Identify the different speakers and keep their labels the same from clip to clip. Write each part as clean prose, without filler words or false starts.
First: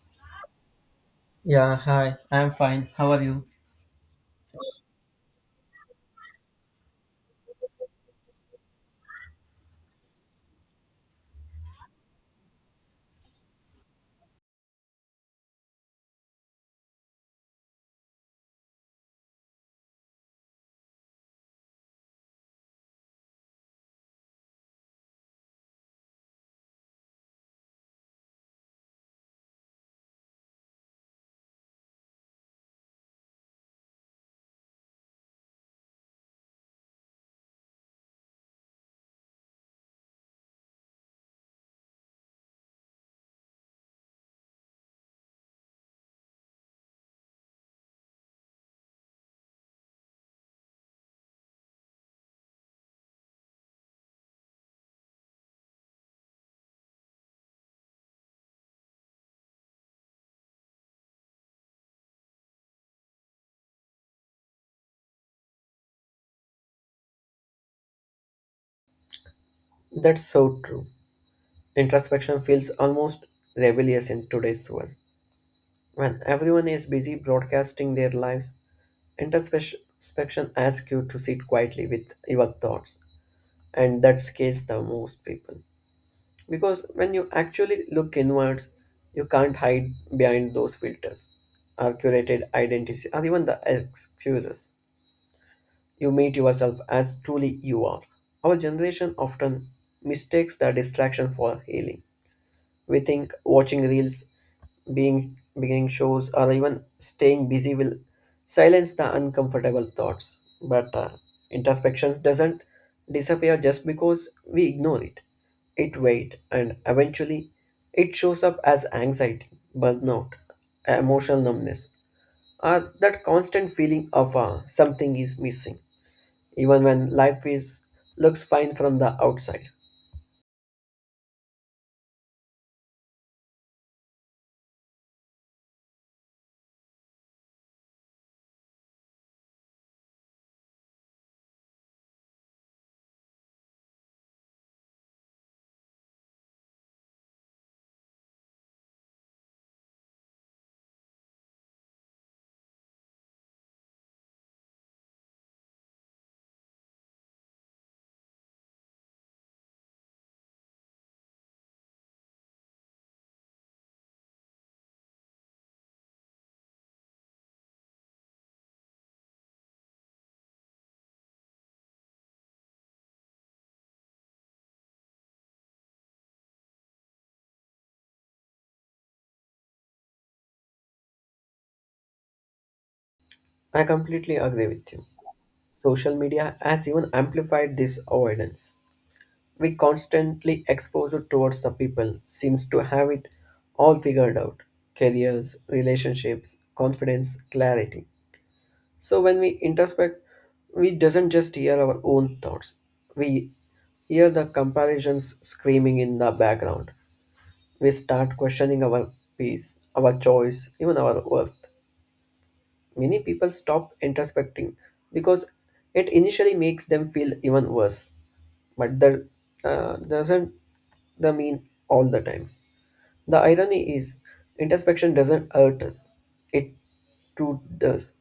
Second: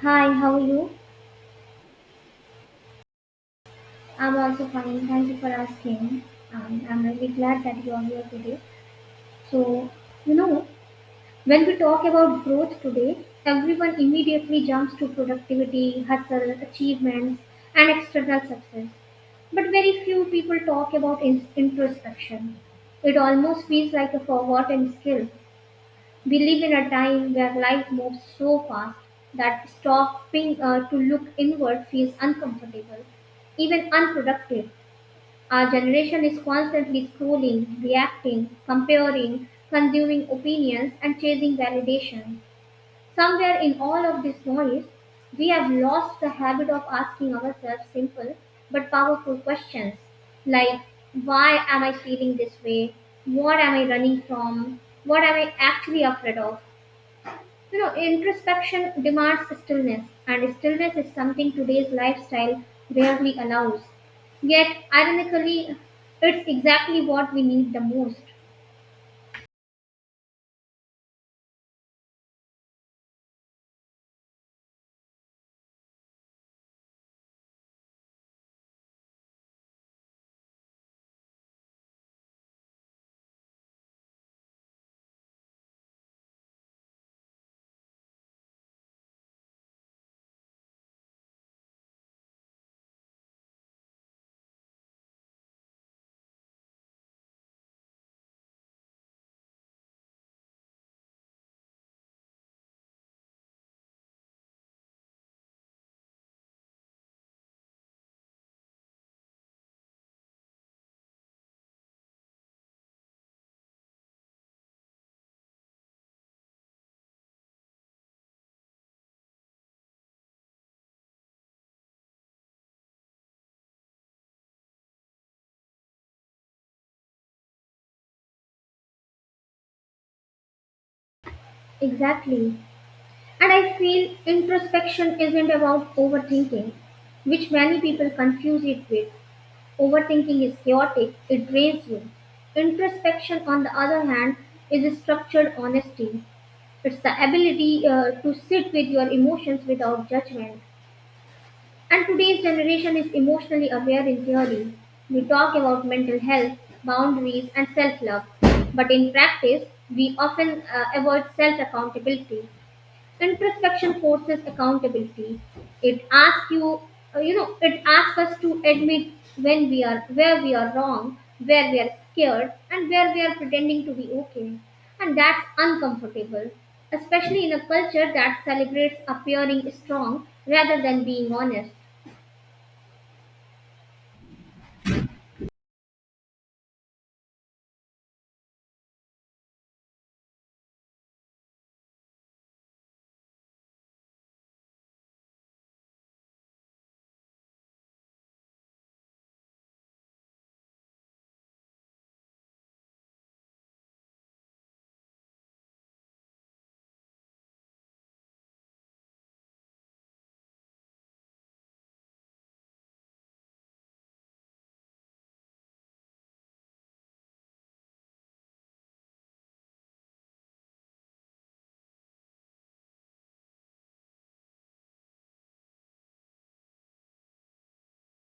Speaker 1: Hi, how are you?
Speaker 2: Yeah, hi. I'm fine. How are you?
Speaker 1: I'm also fine. Thank you for asking. And I'm really glad that you are here today. So, you know, when we talk about growth today, everyone immediately jumps to productivity, hustle, achievements, and external success. But very few people talk about introspection. It almost feels like a forgotten skill. We live in a time where life moves so fast that stopping to look inward feels uncomfortable, even unproductive. Our generation is constantly scrolling, reacting, comparing, consuming opinions, and chasing validation. Somewhere in all of this noise, we have lost the habit of asking ourselves simple but powerful questions like, why am I feeling this way? What am I running from? What am I actually afraid of? Introspection demands stillness, and stillness is something today's lifestyle rarely allows. Yet, ironically, it's exactly what we need the most.
Speaker 2: That's so true. Introspection feels almost rebellious in today's world. When everyone is busy broadcasting their lives, introspection asks you to sit quietly with your thoughts, and that scares the most people. Because when you actually look inwards, you can't hide behind those filters, or curated identities, or even the excuses. You meet yourself as truly you are. Our generation often mistakes the distraction for healing. We think watching reels, being beginning shows, or even staying busy will silence the uncomfortable thoughts. But introspection doesn't disappear just because we ignore it. It waits, and eventually, it shows up as anxiety, burnout, emotional numbness, or that constant feeling of something is missing even when life is looks fine from the outside.
Speaker 1: Exactly. And I feel introspection isn't about overthinking, which many people confuse it with. Overthinking is chaotic, it drains you. Introspection, on the other hand, is a structured honesty. It's the ability to sit with your emotions without judgment. And today's generation is emotionally aware in theory. We talk about mental health, boundaries, and self love. But in practice, we often avoid self accountability. Introspection forces accountability. It asks you, it asks us to admit when we are, where we are wrong, where we are scared, and where we are pretending to be okay. And that's uncomfortable, especially in a culture that celebrates appearing strong rather than being honest.
Speaker 2: I completely agree with you. Social media has even amplified this avoidance. We constantly expose it towards the people seems to have it all figured out. Careers, relationships, confidence, clarity. So when we introspect, we doesn't just hear our own thoughts. We hear the comparisons screaming in the background. We start questioning our peace, our choice, even our worth. Many people stop introspecting because it initially makes them feel even worse, but that doesn't the mean all the times. The irony is introspection doesn't hurt us, it truth does.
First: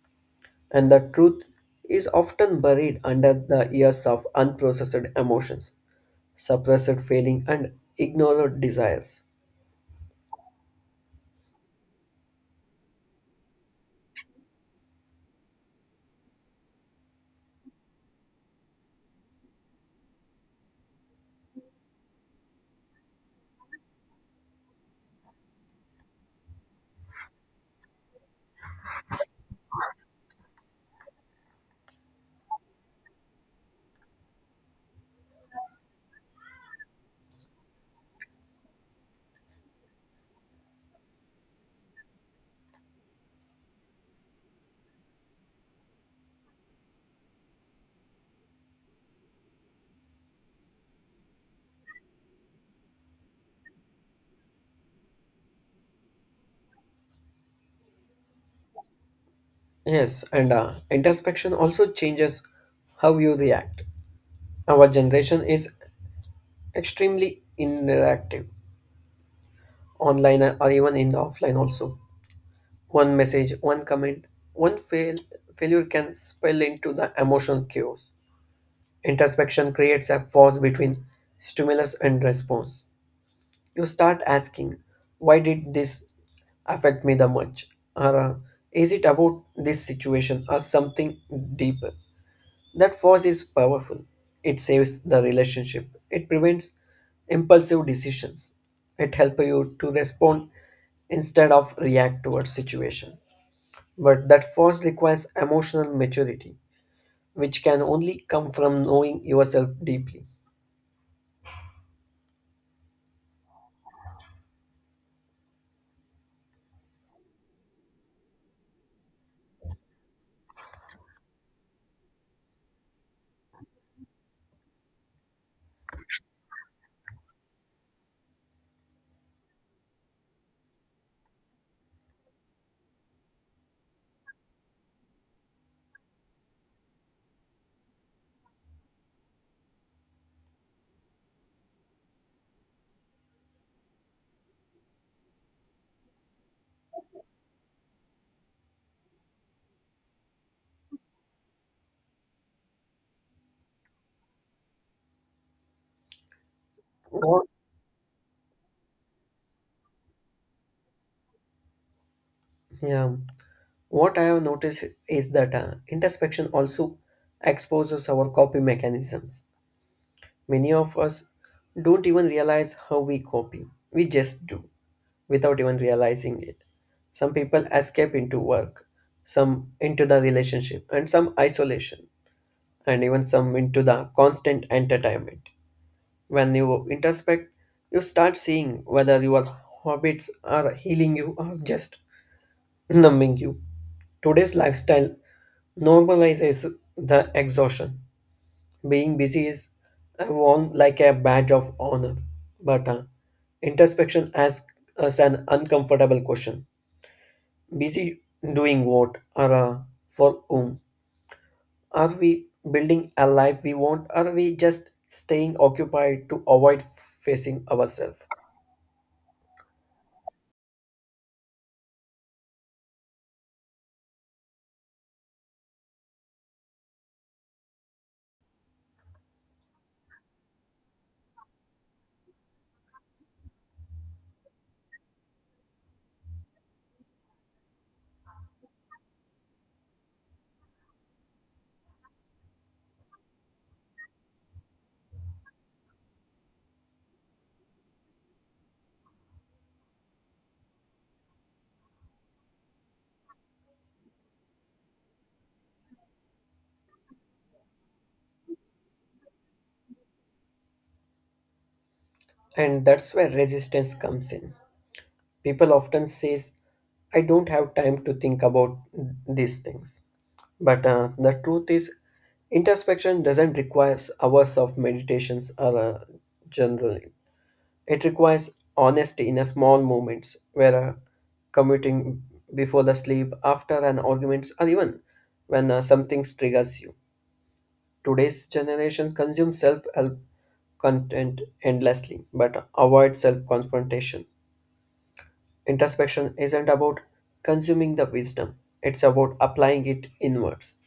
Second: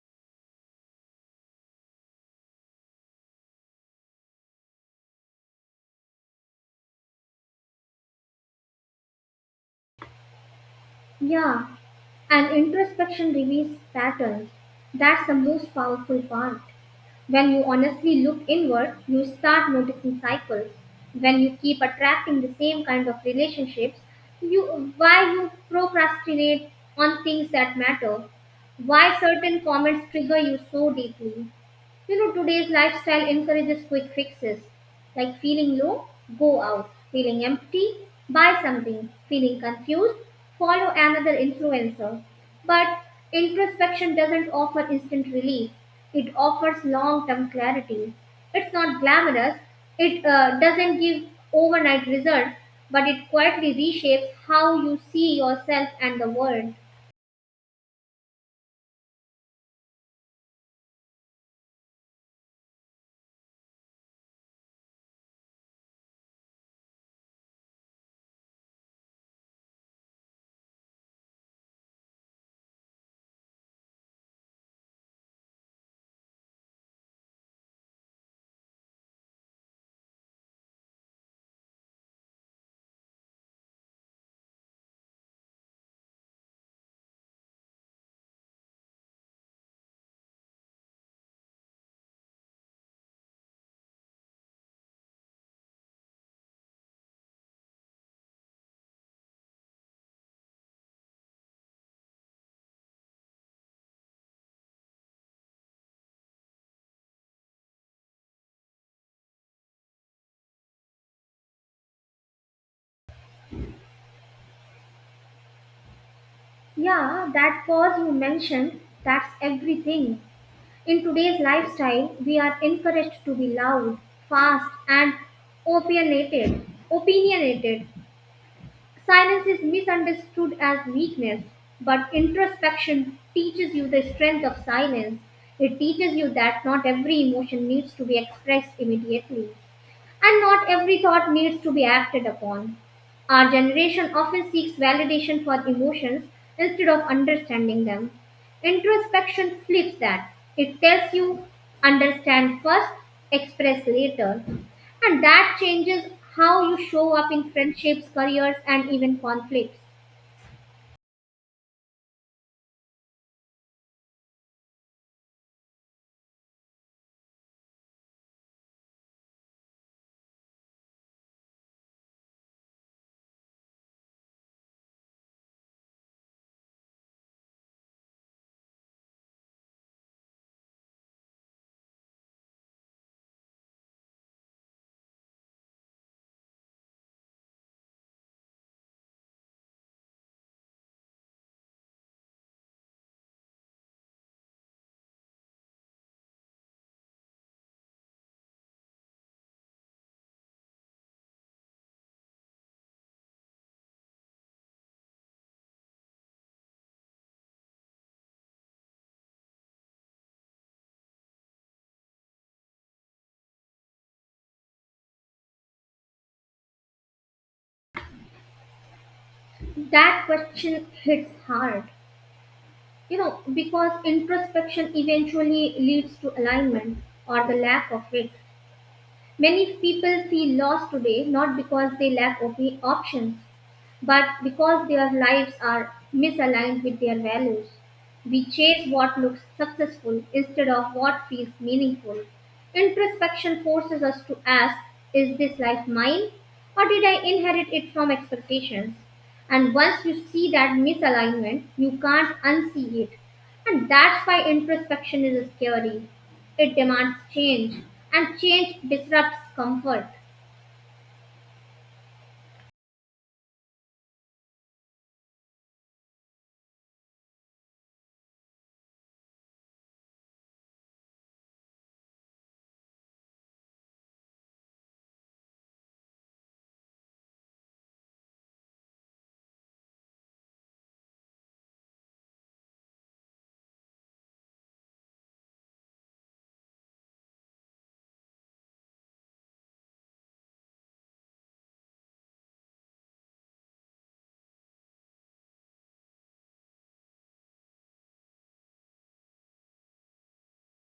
Speaker 2: And the truth is often buried under the years of unprocessed emotions, suppressed feeling and ignored desires.
Speaker 1: Yeah, and introspection reveals patterns. That's the most powerful part. When you honestly look inward, you start noticing cycles. When you keep attracting the same kind of relationships, you why you procrastinate on things that matter? Why certain comments trigger you so deeply? Today's lifestyle encourages quick fixes like feeling low, go out, feeling empty, buy something, feeling confused, follow another influencer. But introspection doesn't offer instant relief, it offers long term clarity. It's not glamorous, it doesn't give overnight results, but it quietly reshapes how you see yourself and the world.
Speaker 2: Yes, and introspection also changes how you react. Our generation is extremely interactive online or even in the offline also. One message, one comment, one fail failure can spill into the emotional chaos. Introspection creates a pause between stimulus and response. You start asking, why did this affect me the much, or is it about this situation or something deeper? That force is powerful. It saves the relationship. It prevents impulsive decisions. It helps you to respond instead of react towards situation. But that force requires emotional maturity, which can only come from knowing yourself deeply.
Speaker 1: Yeah, that pause you mentioned, that's everything. In today's lifestyle, we are encouraged to be loud, fast, and opinionated. Opinionated. Silence is misunderstood as weakness, but introspection teaches you the strength of silence. It teaches you that not every emotion needs to be expressed immediately. And not every thought needs to be acted upon. Our generation often seeks validation for emotions instead of understanding them. Introspection flips that. It tells you understand first, express later. And that changes how you show up
Speaker 2: What,
Speaker 1: in friendships, careers, and even conflicts.
Speaker 2: yeah, what I have noticed is that introspection also exposes our copy mechanisms. Many of us don't even realize how we copy. We just do, without even realizing it. Some people escape into work, some into the relationship, and some isolation, and even some into the constant entertainment. When you introspect, you start seeing whether your habits are healing you or just numbing you. Today's lifestyle normalizes the exhaustion. Being busy is worn like a badge of honor, but introspection asks us an uncomfortable question. Busy doing what, or for whom? Are we building a life we want? Are we just staying occupied to avoid facing ourselves?
Speaker 1: That question hits hard, because introspection eventually leads to alignment or the lack of it. Many people feel lost today not because they lack options but because their lives are misaligned with their values. We chase what looks successful instead of what feels meaningful. Introspection forces us to ask, is this life mine? Or did I inherit it from expectations? And once you see that misalignment, you can't unsee it. And that's why introspection is scary. It demands change, and change disrupts comfort.
Speaker 2: And that's where resistance comes in. People often says, I don't have time to think about these things. But the truth is, introspection doesn't require hours of meditations or journaling. It requires honesty in a small moments, where commuting, before the sleep, after an argument, or even when something triggers you. Today's generation consumes self-help content endlessly, but avoid self-confrontation. Introspection isn't about consuming the wisdom; it's about applying it inwards.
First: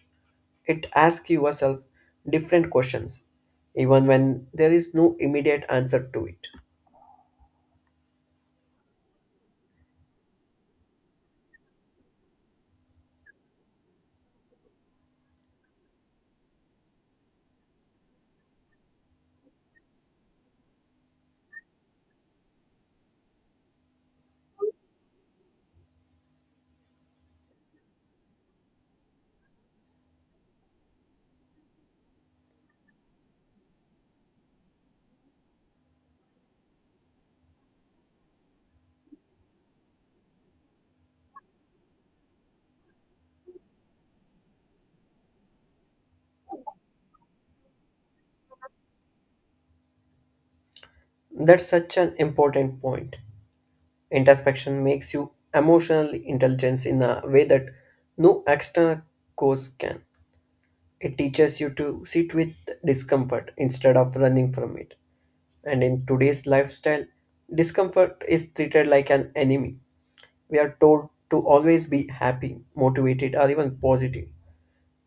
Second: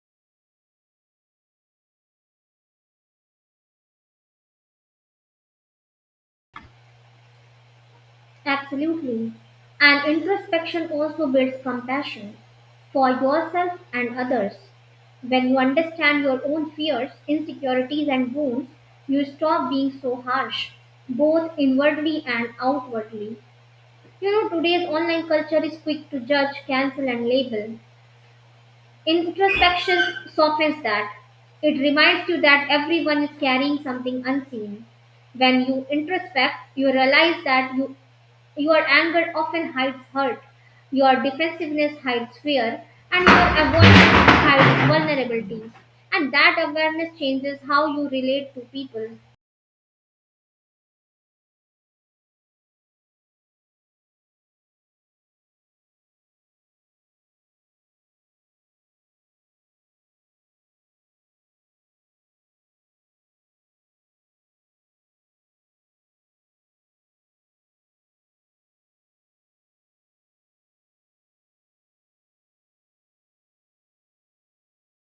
Speaker 2: It asks yourself different questions, even when there is no immediate answer to it.
Speaker 1: Absolutely. And introspection also builds compassion for yourself and others. When you understand your own fears, insecurities, and wounds, you stop being so harsh, both inwardly and outwardly. Today's online culture is quick to judge, cancel, and label. Introspection softens that. It reminds you that everyone is carrying something unseen. When you introspect, you realize that you your anger often hides hurt, your defensiveness hides fear, and your avoidance hides vulnerability. And that awareness changes how you relate to people.
Speaker 2: That's such an important point. Introspection makes you emotional intelligence in a way that no external course can. It teaches you to sit with discomfort instead of running from it. And in today's lifestyle, discomfort is treated like an enemy. We are told to always be happy, motivated, or even positive.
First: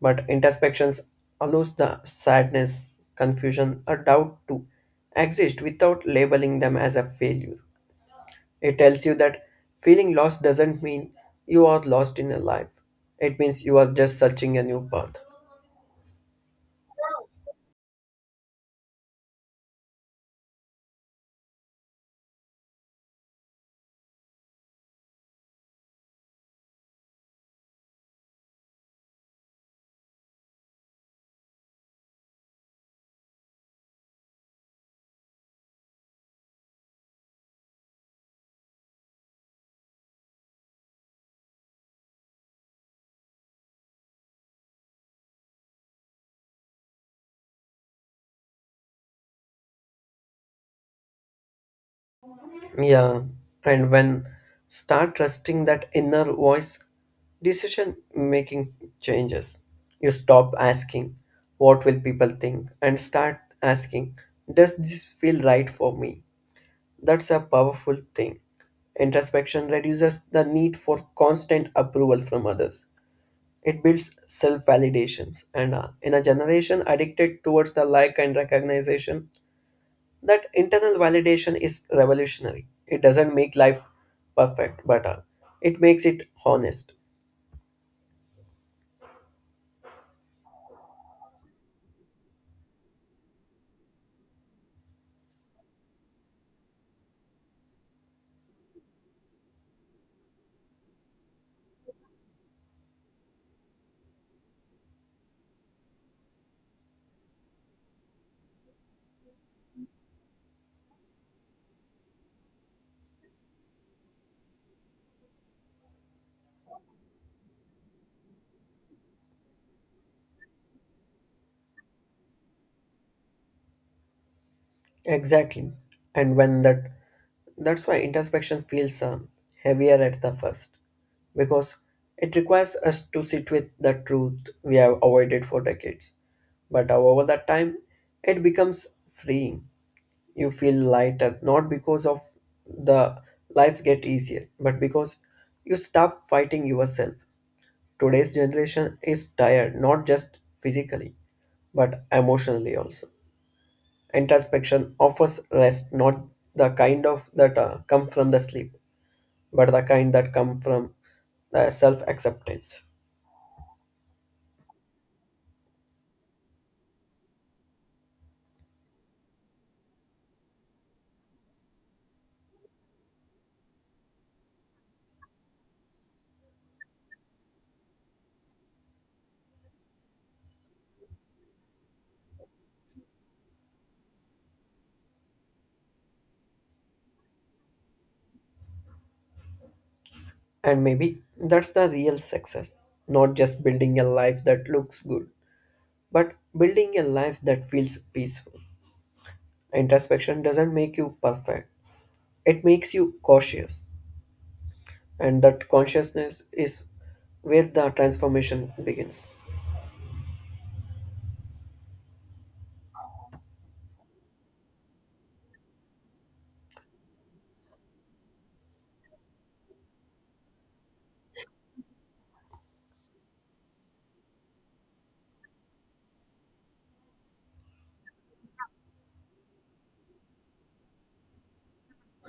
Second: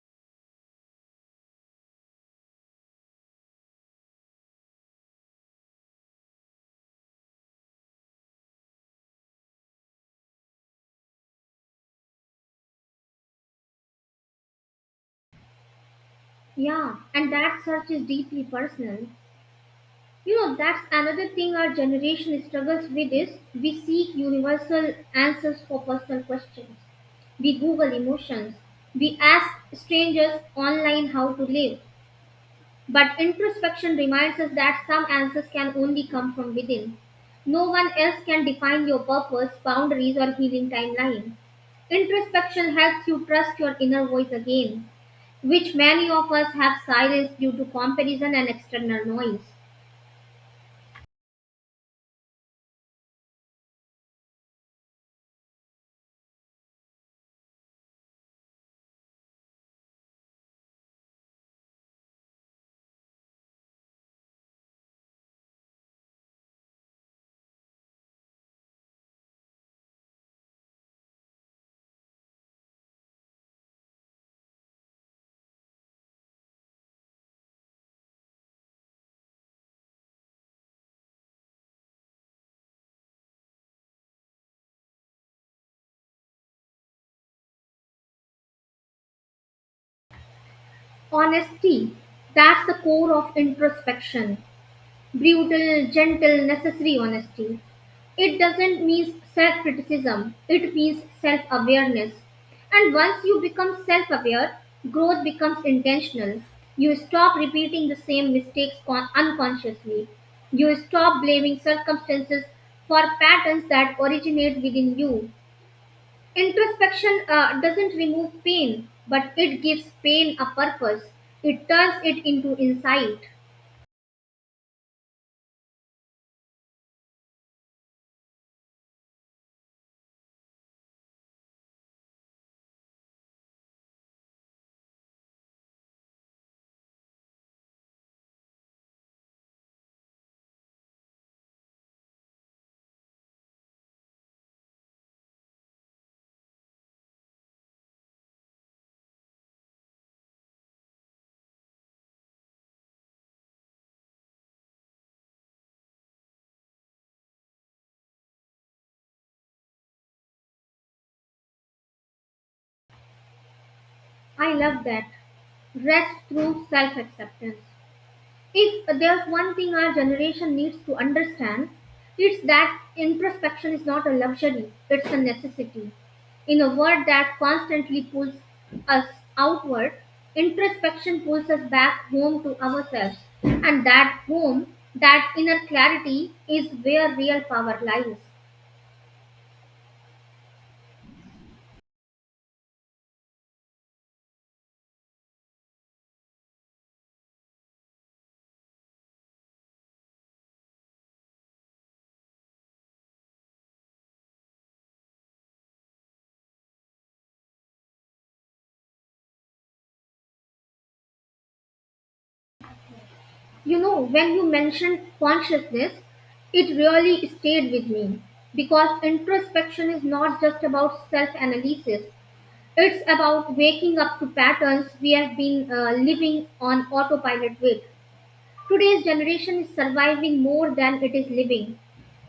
Speaker 2: But introspections allows the sadness, confusion, or doubt to exist without labeling them as a failure. It tells you that feeling lost doesn't mean you are lost in your life. It means you are just searching a new path.
Speaker 1: Yeah, and that search is deeply personal. That's another thing our generation struggles with is we seek universal answers for personal questions. We Google emotions. We ask strangers online how to live. But introspection reminds us that some answers can only come from within. No one else can define your purpose, boundaries, or healing timeline. Introspection helps you trust your inner voice again, which many of us have silenced due to comparison and external noise.
Speaker 2: Yeah, and when start trusting that inner voice, decision making changes. You stop asking, what will people think? And start asking, does this feel right for me? That's a powerful thing. Introspection reduces the need for constant approval from others. It builds self-validations, and in a generation addicted towards the like and recognition, that internal validation is revolutionary. It doesn't make life perfect, but it makes it honest.
Speaker 1: Honesty, that's the core of introspection. Brutal, gentle, necessary honesty. It doesn't mean self criticism, it means self awareness. And once you become self aware, growth becomes intentional. You stop repeating the same mistakes unconsciously. You stop blaming circumstances for patterns that originate within you. Introspection doesn't remove pain, but it gives pain a purpose. It turns it into insight.
Speaker 2: Exactly, and when that that's why introspection feels heavier at the first. Because it requires us to sit with the truth we have avoided for decades. But over that time, it becomes freeing. You feel lighter, not because of the life get easier, but because you stop fighting yourself. Today's generation is tired, not just physically, but emotionally also. Introspection offers rest, not the kind of that come from the sleep, but the kind that come from the self-acceptance.
Speaker 1: I love that. Rest through self acceptance. If there's one thing our generation needs to understand, it's that introspection is not a luxury, it's a necessity. In a world that constantly pulls us outward, introspection pulls us back home to ourselves. And that home, that inner clarity, is where real power lies.
Speaker 2: And maybe that's the real success. Not just building a life that looks good, but building a life that feels peaceful. Introspection doesn't make you perfect, it makes you cautious. And that consciousness is where the transformation begins.
Speaker 1: You know, when you mentioned consciousness, it really stayed with me because introspection is not just about self analysis, it's about waking up to patterns we have been living on autopilot with. Today's generation is surviving more than it is living.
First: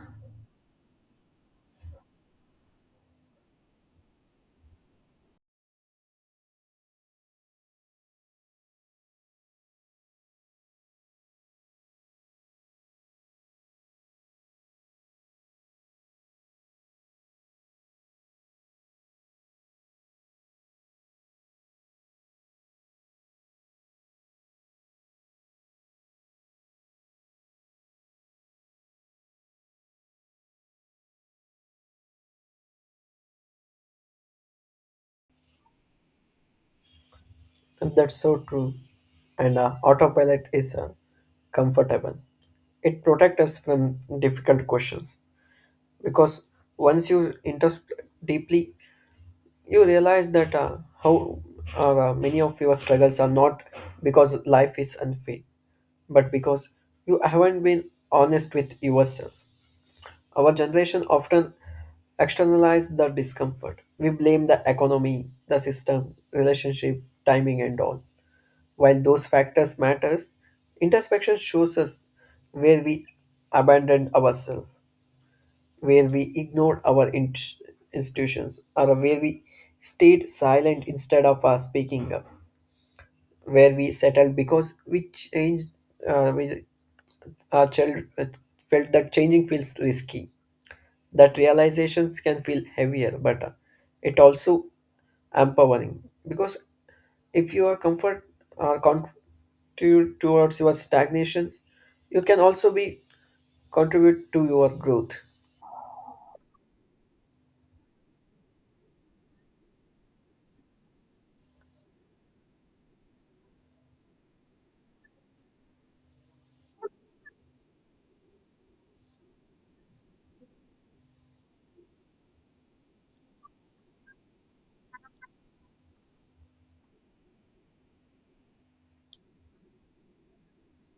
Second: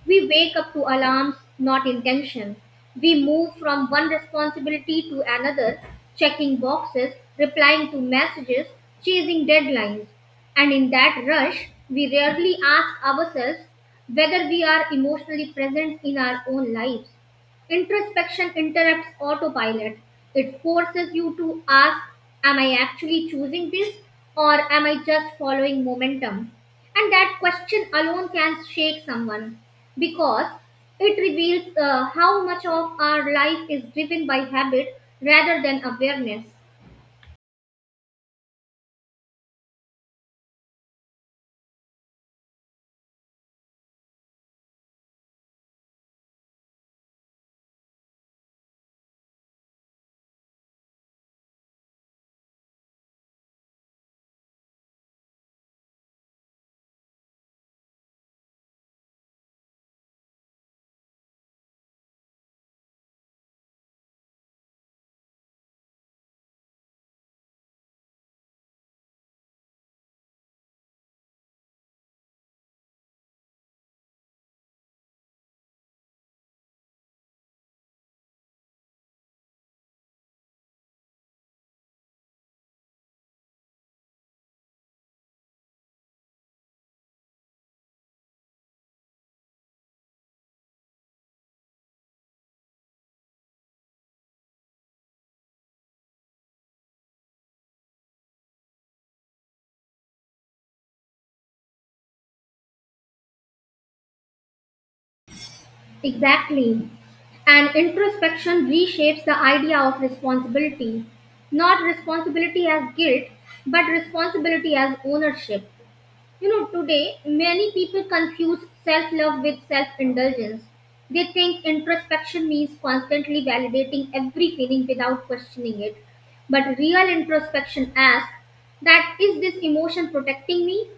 Speaker 1: We wake up to alarms, not intention. We move from one responsibility to another, checking boxes, replying to messages, chasing deadlines. And in that rush, we rarely ask ourselves whether we are emotionally present in our own lives. Introspection interrupts autopilot. It forces you to ask, am I actually choosing this or am I just following momentum? And that question alone can shake someone because it reveals how much of our life is driven by habit rather than awareness.
Speaker 2: And that's so true. And autopilot is comfortable. It protects us from difficult questions because once you introspect deeply, you realize that how many of your struggles are not because life is unfair, but because you haven't been honest with yourself. Our generation often externalize the discomfort. We blame the economy, the system, relationship, timing, and all. While those factors matters, introspection shows us where we abandoned ourselves, where we ignored our institutions, or where we stayed silent instead of speaking up, where we settled because we changed, uh, we, our child felt that changing feels risky, that realizations can feel heavier, but it also empowering, because if you are comfort or contribute towards your stagnations, you can also be contribute to your growth.
Speaker 1: Exactly. And introspection reshapes the idea of responsibility. Not responsibility as guilt, but responsibility as ownership. Today many people confuse self love with self indulgence. They think introspection means constantly validating every feeling without questioning it. But real introspection asks, that is this emotion protecting me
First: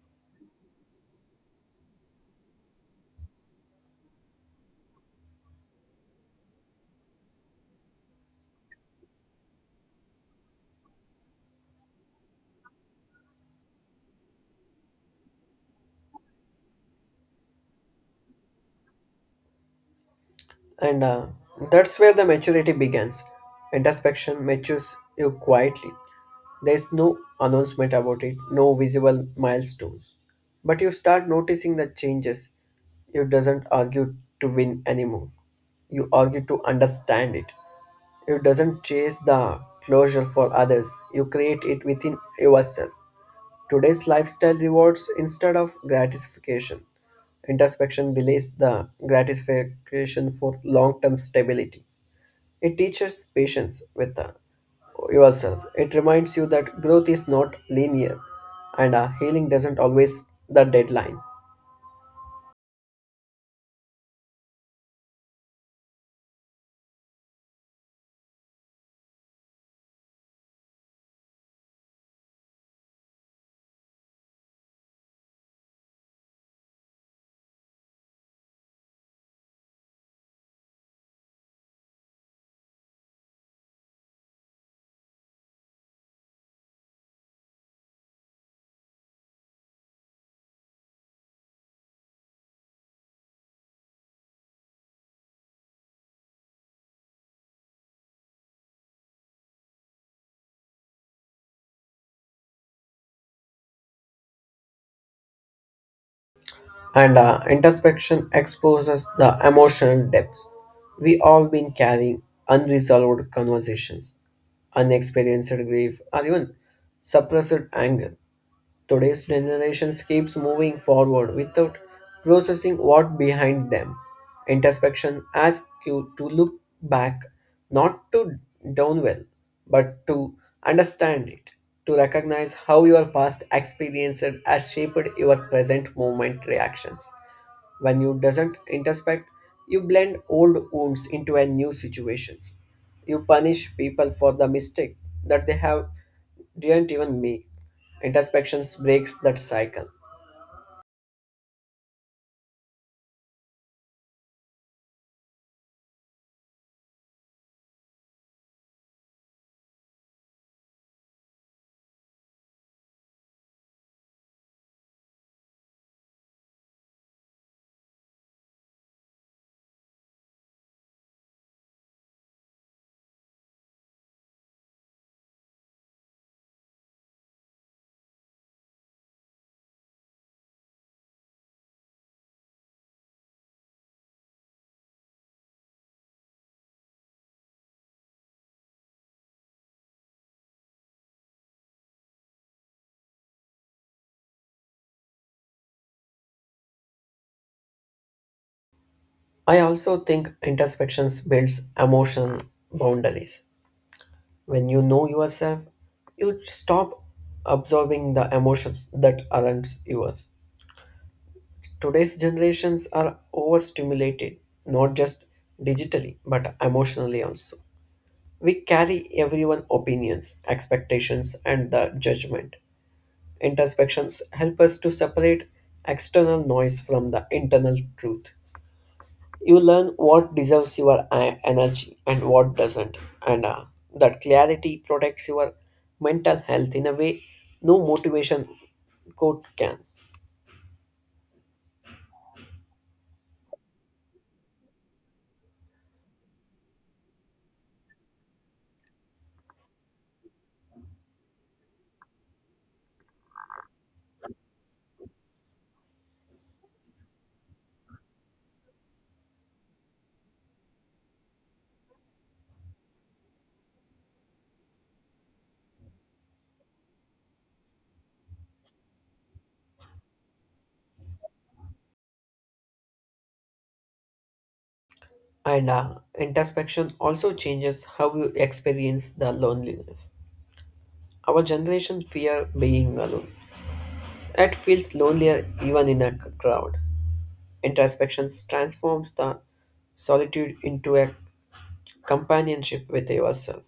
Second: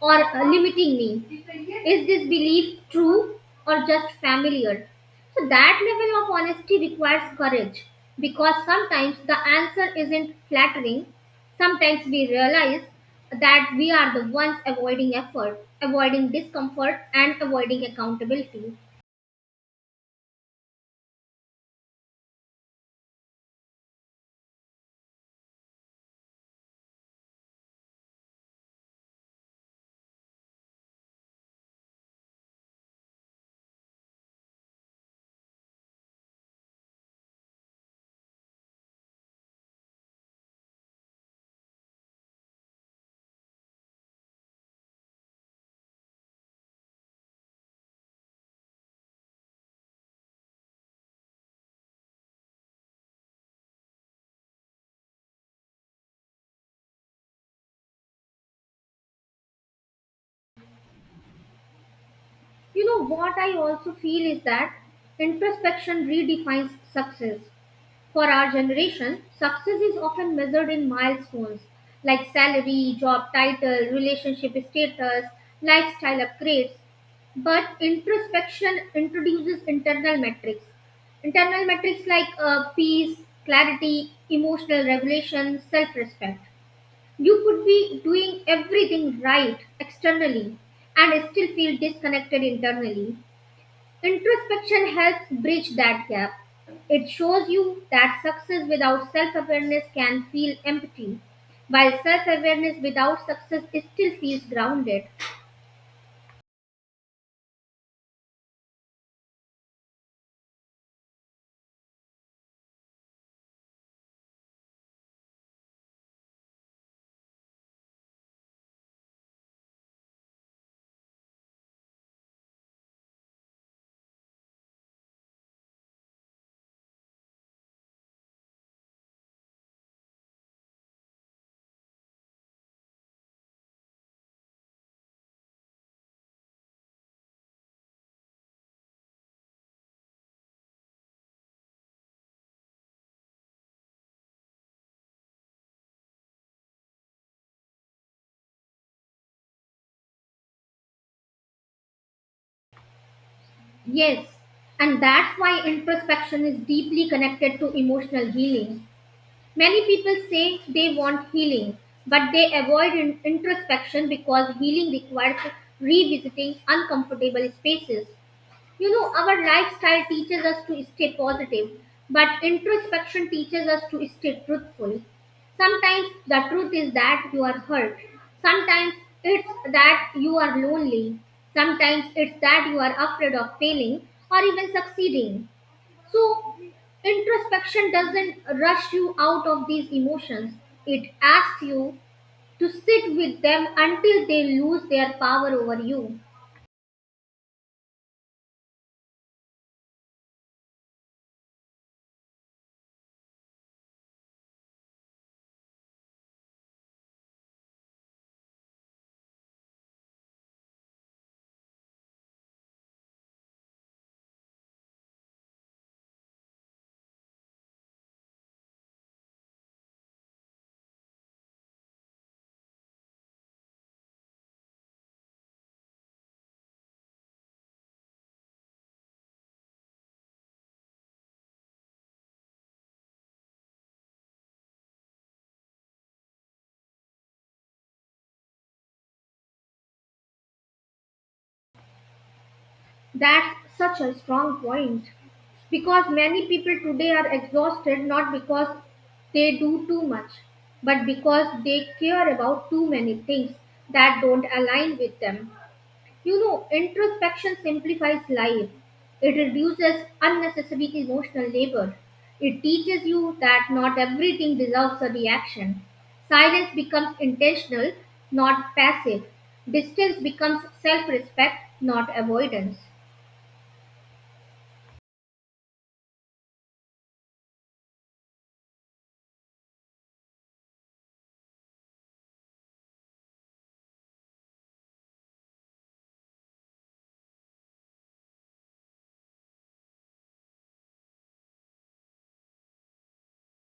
Speaker 1: or limiting me. Is this belief true or just familiar? So, that level of honesty requires courage because sometimes the answer isn't flattering. Sometimes we realize that we are the ones avoiding effort, avoiding discomfort, and avoiding accountability.
Speaker 2: And that's where the maturity begins. Introspection matures you quietly. There is no announcement about it, no visible milestones. But you start noticing the changes. You doesn't argue to win anymore. You argue to understand it. You doesn't chase the closure for others. You create it within yourself. Today's lifestyle rewards instead of gratification, introspection delays the gratification for long-term stability. It teaches patience with yourself. It reminds you that growth is not linear, and healing doesn't always the deadline.
Speaker 1: You know what I also feel is that introspection redefines success. For our generation, success is often measured in milestones like salary, job title, relationship status, lifestyle upgrades. But introspection introduces internal metrics. Internal metrics like peace, clarity, emotional regulation, self respect. You could be doing everything right externally and still feel disconnected internally. Introspection helps bridge that gap. It shows you that success without self awareness can feel empty, while self awareness without success still feels grounded.
Speaker 2: And introspection exposes the emotional depths. We all been carrying unresolved conversations, unexperienced grief, or even suppressed anger. Today's generation keeps moving forward without processing what behind them. Introspection asks you to look back, not to down well, but to understand it, to recognize how your past experiences has shaped your present moment reactions. When you doesn't introspect, you blend old wounds into a new situations. You punish people for the mistake that they have didn't even make. Introspections breaks that cycle.
Speaker 1: Yes, and that's why introspection is deeply connected to emotional healing. Many people say they want healing, but they avoid introspection because healing requires revisiting uncomfortable spaces. Our lifestyle teaches us to stay positive, but introspection teaches us to stay truthful. Sometimes the truth is that you are hurt. Sometimes it's that you are lonely. Sometimes it's that you are afraid of failing or even succeeding. So, introspection doesn't rush you out of these emotions, it asks you to sit with them until they lose their power over you.
Speaker 2: I also think introspections builds emotional boundaries. When you know yourself, you stop absorbing the emotions that aren't yours. Today's generations are overstimulated, not just digitally, but emotionally also. We carry everyone's opinions, expectations, and the judgment. Introspections help us to separate external noise from the internal truth. You learn what deserves your energy and what doesn't, and that clarity protects your mental health in a way no motivation quote can.
Speaker 1: That's such a strong point. Because many people today are exhausted not because they do too much, but because they care about too many things that don't align with them. Introspection simplifies life, it reduces unnecessary emotional labor. It teaches you that not everything deserves a reaction. Silence becomes intentional, not passive. Distance becomes self respect, not avoidance.
Speaker 2: And introspection also changes how you experience the loneliness. Our generation fear being alone. It feels lonelier even in a crowd. Introspection transforms the solitude into a companionship with yourself.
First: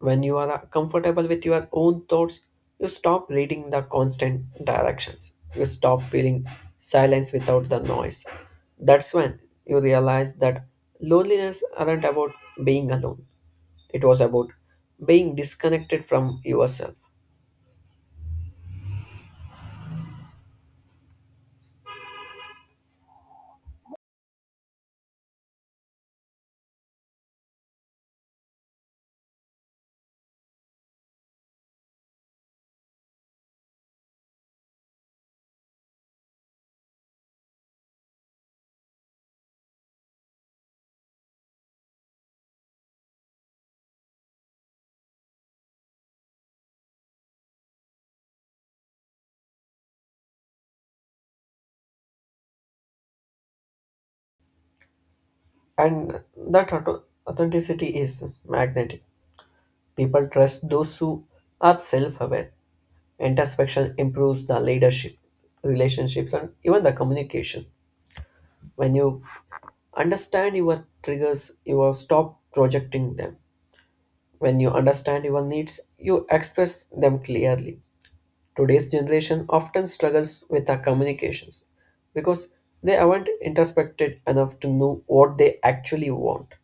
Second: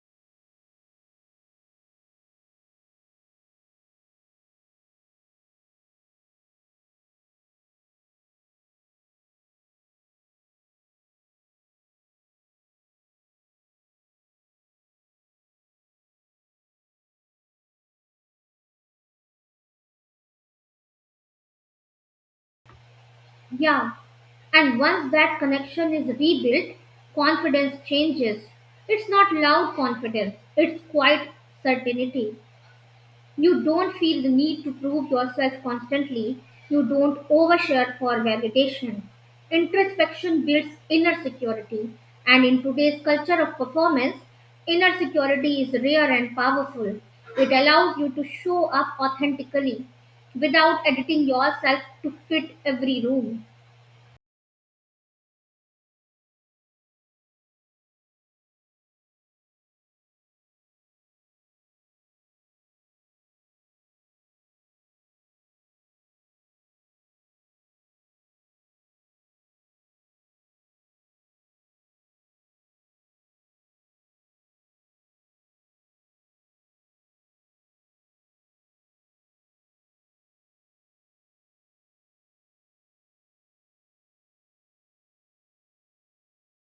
Speaker 2: When you are comfortable with your own thoughts, you stop reading the constant directions. You stop feeling silence without the noise. That's when you realize that loneliness aren't about being alone. It was about being disconnected from yourself.
Speaker 1: Yeah, and once that connection is rebuilt, confidence changes. It's not loud confidence, it's quiet certainty. You don't feel the need to prove yourself constantly, you don't overshare for validation. Introspection builds inner security, and in today's culture of performance, inner security is rare and powerful. It allows you to show up authentically without editing yourself to fit every room.
Speaker 2: And that authenticity is magnetic. People trust those who are self aware. Introspection improves the leadership, relationships, and even the communication. When you understand your triggers, you will stop projecting them. When you understand your needs, you express them clearly. Today's generation often struggles with the communications because they haven't introspected enough to know what they actually want.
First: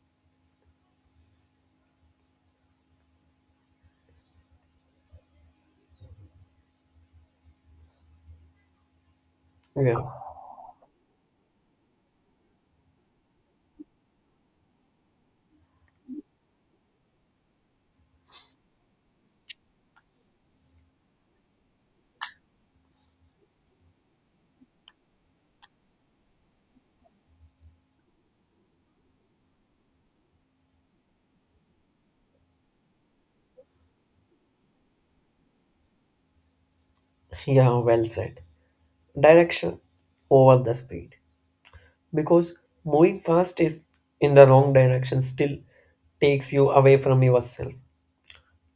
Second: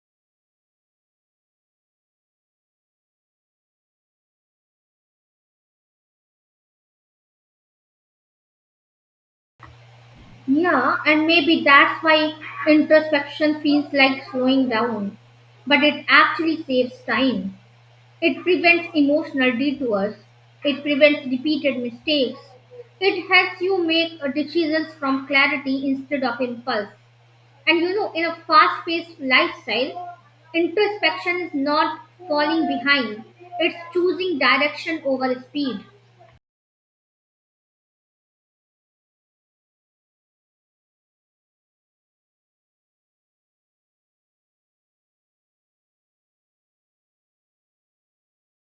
Speaker 2: Yeah,
Speaker 1: Yeah, and maybe that's why introspection feels like slowing down. But it actually saves time. It prevents emotional detours. It prevents repeated mistakes. It helps you make decisions from clarity instead of impulse. And in a fast paced lifestyle, introspection is not falling behind, it's choosing direction over speed.
Speaker 2: yeah, well said. Direction over the speed. Because moving fast is in the wrong direction still takes you away from yourself.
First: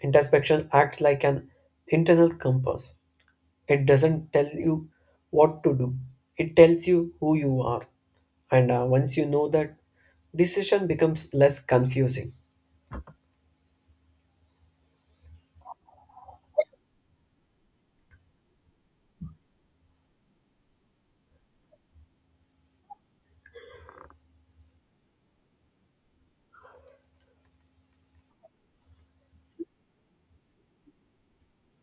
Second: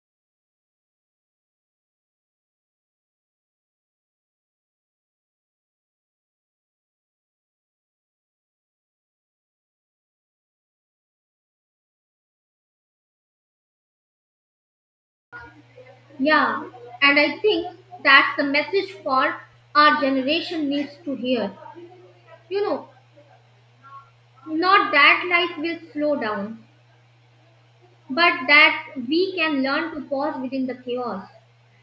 Speaker 2: Introspection acts like an internal compass. It doesn't tell you what to do. It tells you who you are. And once you know that, decision becomes less confusing,
Speaker 1: Yeah, and I think that's the message for our generation needs to hear. You know, Not that life will slow down, but that we can learn to pause within the chaos.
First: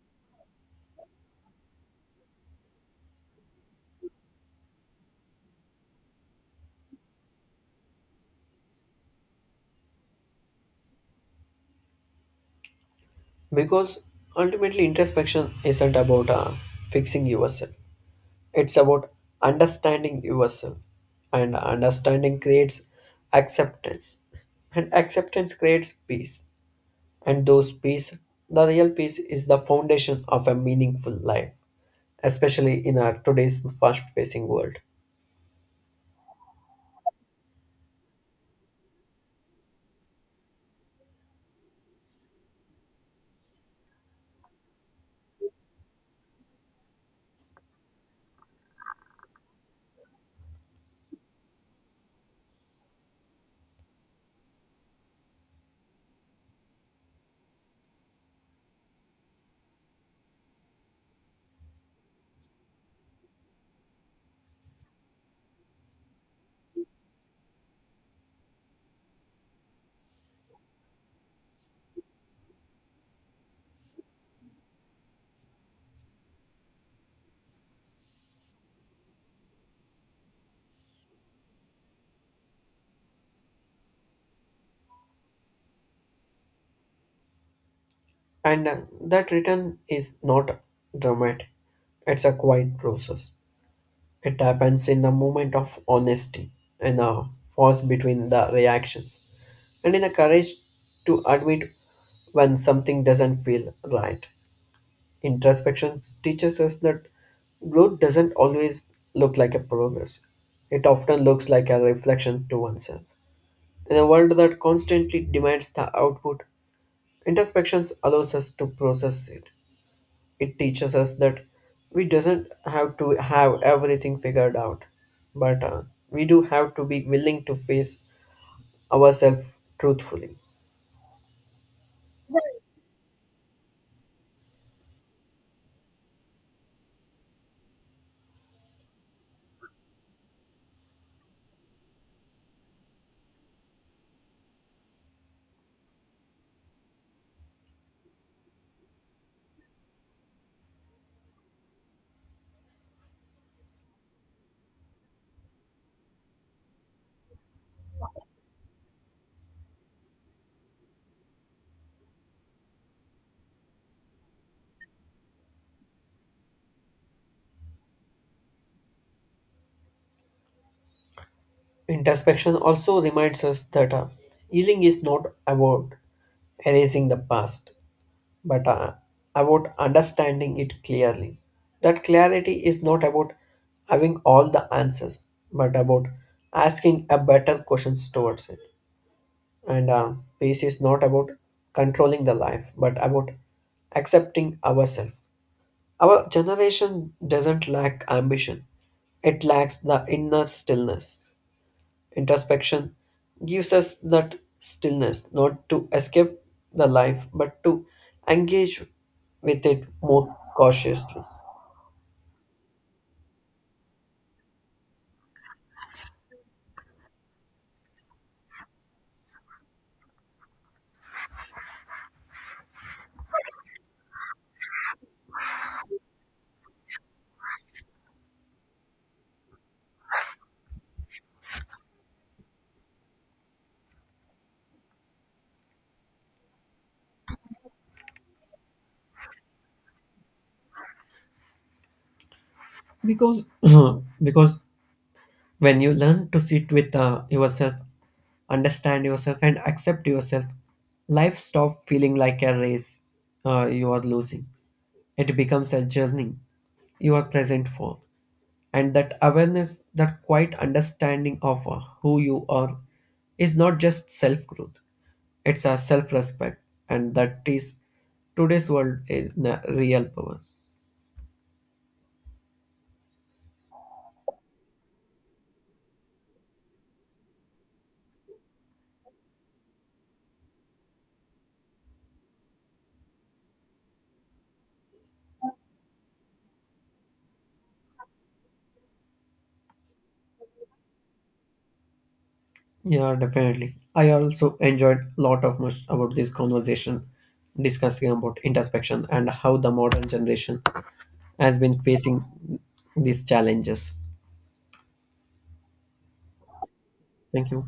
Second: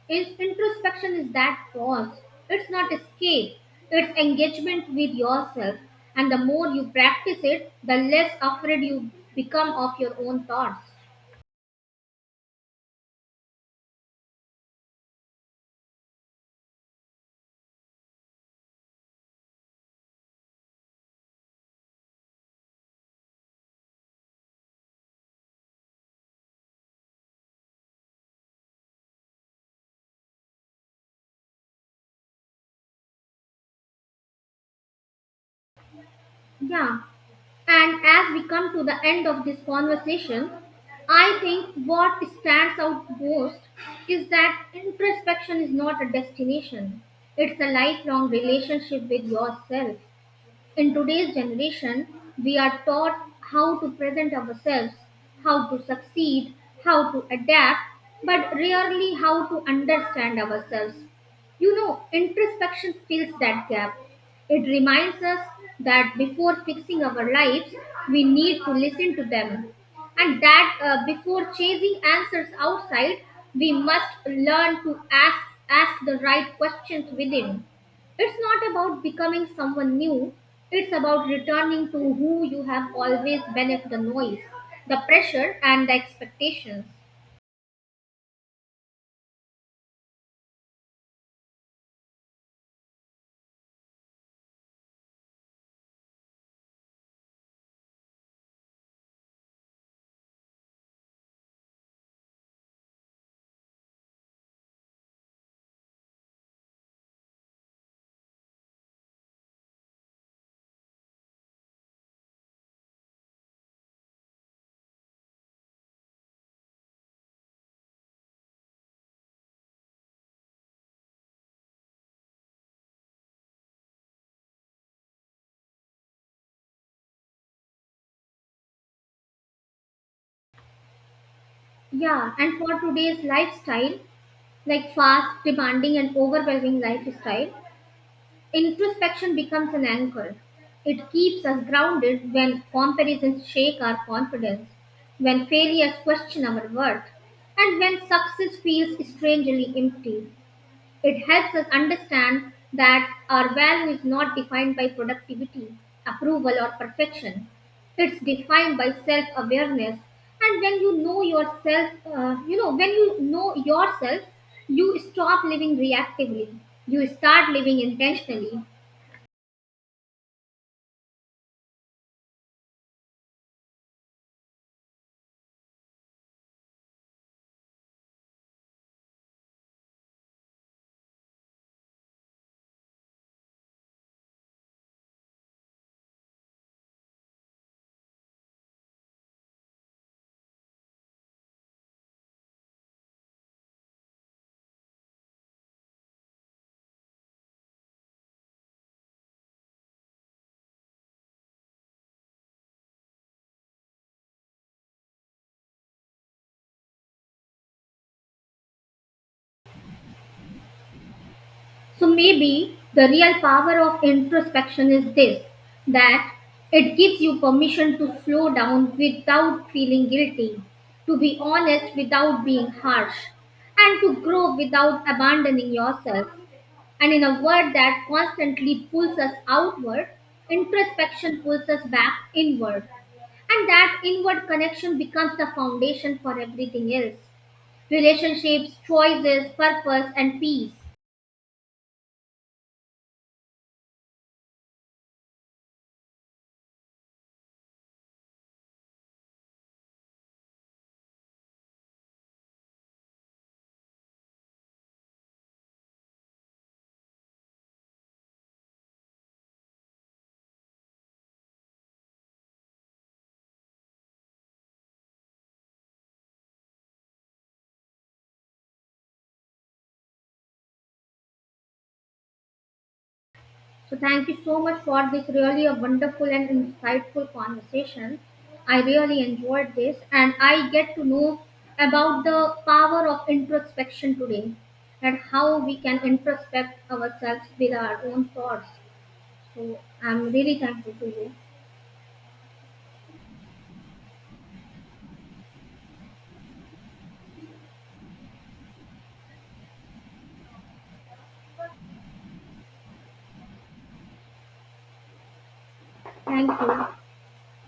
Speaker 1: Is introspection is that pause. It's not escape. It's engagement with yourself. And the more you practice it, the less afraid you become of your own thoughts.
Speaker 2: because ultimately introspection isn't about fixing yourself. It's about understanding yourself, and understanding creates acceptance, and acceptance creates peace. And those peace, the real peace, is the foundation of a meaningful life, especially in our today's fast-facing world.
Speaker 1: Yeah. And as we come to the end of this conversation, I think what stands out most is that introspection is not a destination, it's a lifelong relationship with yourself. In today's generation, we are taught how to present ourselves, how to succeed, how to adapt, but rarely how to understand ourselves. Introspection fills that gap. It reminds us that before fixing our lives, we need to listen to them. And that before chasing answers outside, we must learn to ask, ask the right questions within. It's not about becoming someone new, it's about returning to who you have always been if the noise, the pressure, and the expectations.
Speaker 2: And that return is not dramatic; it's a quiet process. It happens in the moment of honesty and a pause between the reactions and in the courage to admit when something doesn't feel right. Introspection teaches us that growth doesn't always look like a progress. It often looks like a reflection to oneself. In a world that constantly demands the output, introspection allows us to process it. It teaches us that we doesn't have to have everything figured out, but we do have to be willing to face ourselves truthfully.
Speaker 1: Yeah, and for today's lifestyle, like fast, demanding, and overwhelming lifestyle, introspection becomes an anchor. It keeps us grounded when comparisons shake our confidence, when failures question our worth, and when success feels strangely empty. It helps us understand that our value is not defined by productivity, approval, or perfection. It's defined by self awareness. And when you know yourself, when you know yourself, you stop living reactively. You start living intentionally.
Speaker 2: Introspection also reminds us that healing is not about erasing the past, but about understanding it clearly. That clarity is not about having all the answers, but about asking a better questions towards it. And peace is not about controlling the life, but about accepting ourselves. Our generation doesn't lack ambition; it lacks the inner stillness. Introspection gives us that stillness, not to escape the life, but to engage with it more cautiously.
Speaker 1: So maybe the real power of introspection is this that it gives you permission to slow down without feeling guilty, to be honest without being harsh, and to grow without abandoning yourself. And in a world that constantly pulls us outward, introspection pulls us back inward. And that inward connection becomes the foundation for everything else relationships, choices, purpose, and peace.
Speaker 2: Because, because when you learn to sit with yourself, understand yourself, and accept yourself, life stops feeling like a race you are losing. It becomes a journey you are present for. And that awareness, that quiet understanding of who you are, is not just self growth. It's a self-respect, and that is today's world is the real power.
Speaker 1: So thank you so much for this really a wonderful and insightful conversation. I really enjoyed this and I get to know about the power of introspection today and how we can introspect ourselves with our own thoughts. So I'm really thankful to you.
Speaker 2: Yeah, definitely. I also enjoyed a lot of much about this conversation, discussing about introspection and how the modern generation has been facing these challenges.
Speaker 1: Thank you.
Speaker 2: Thank you.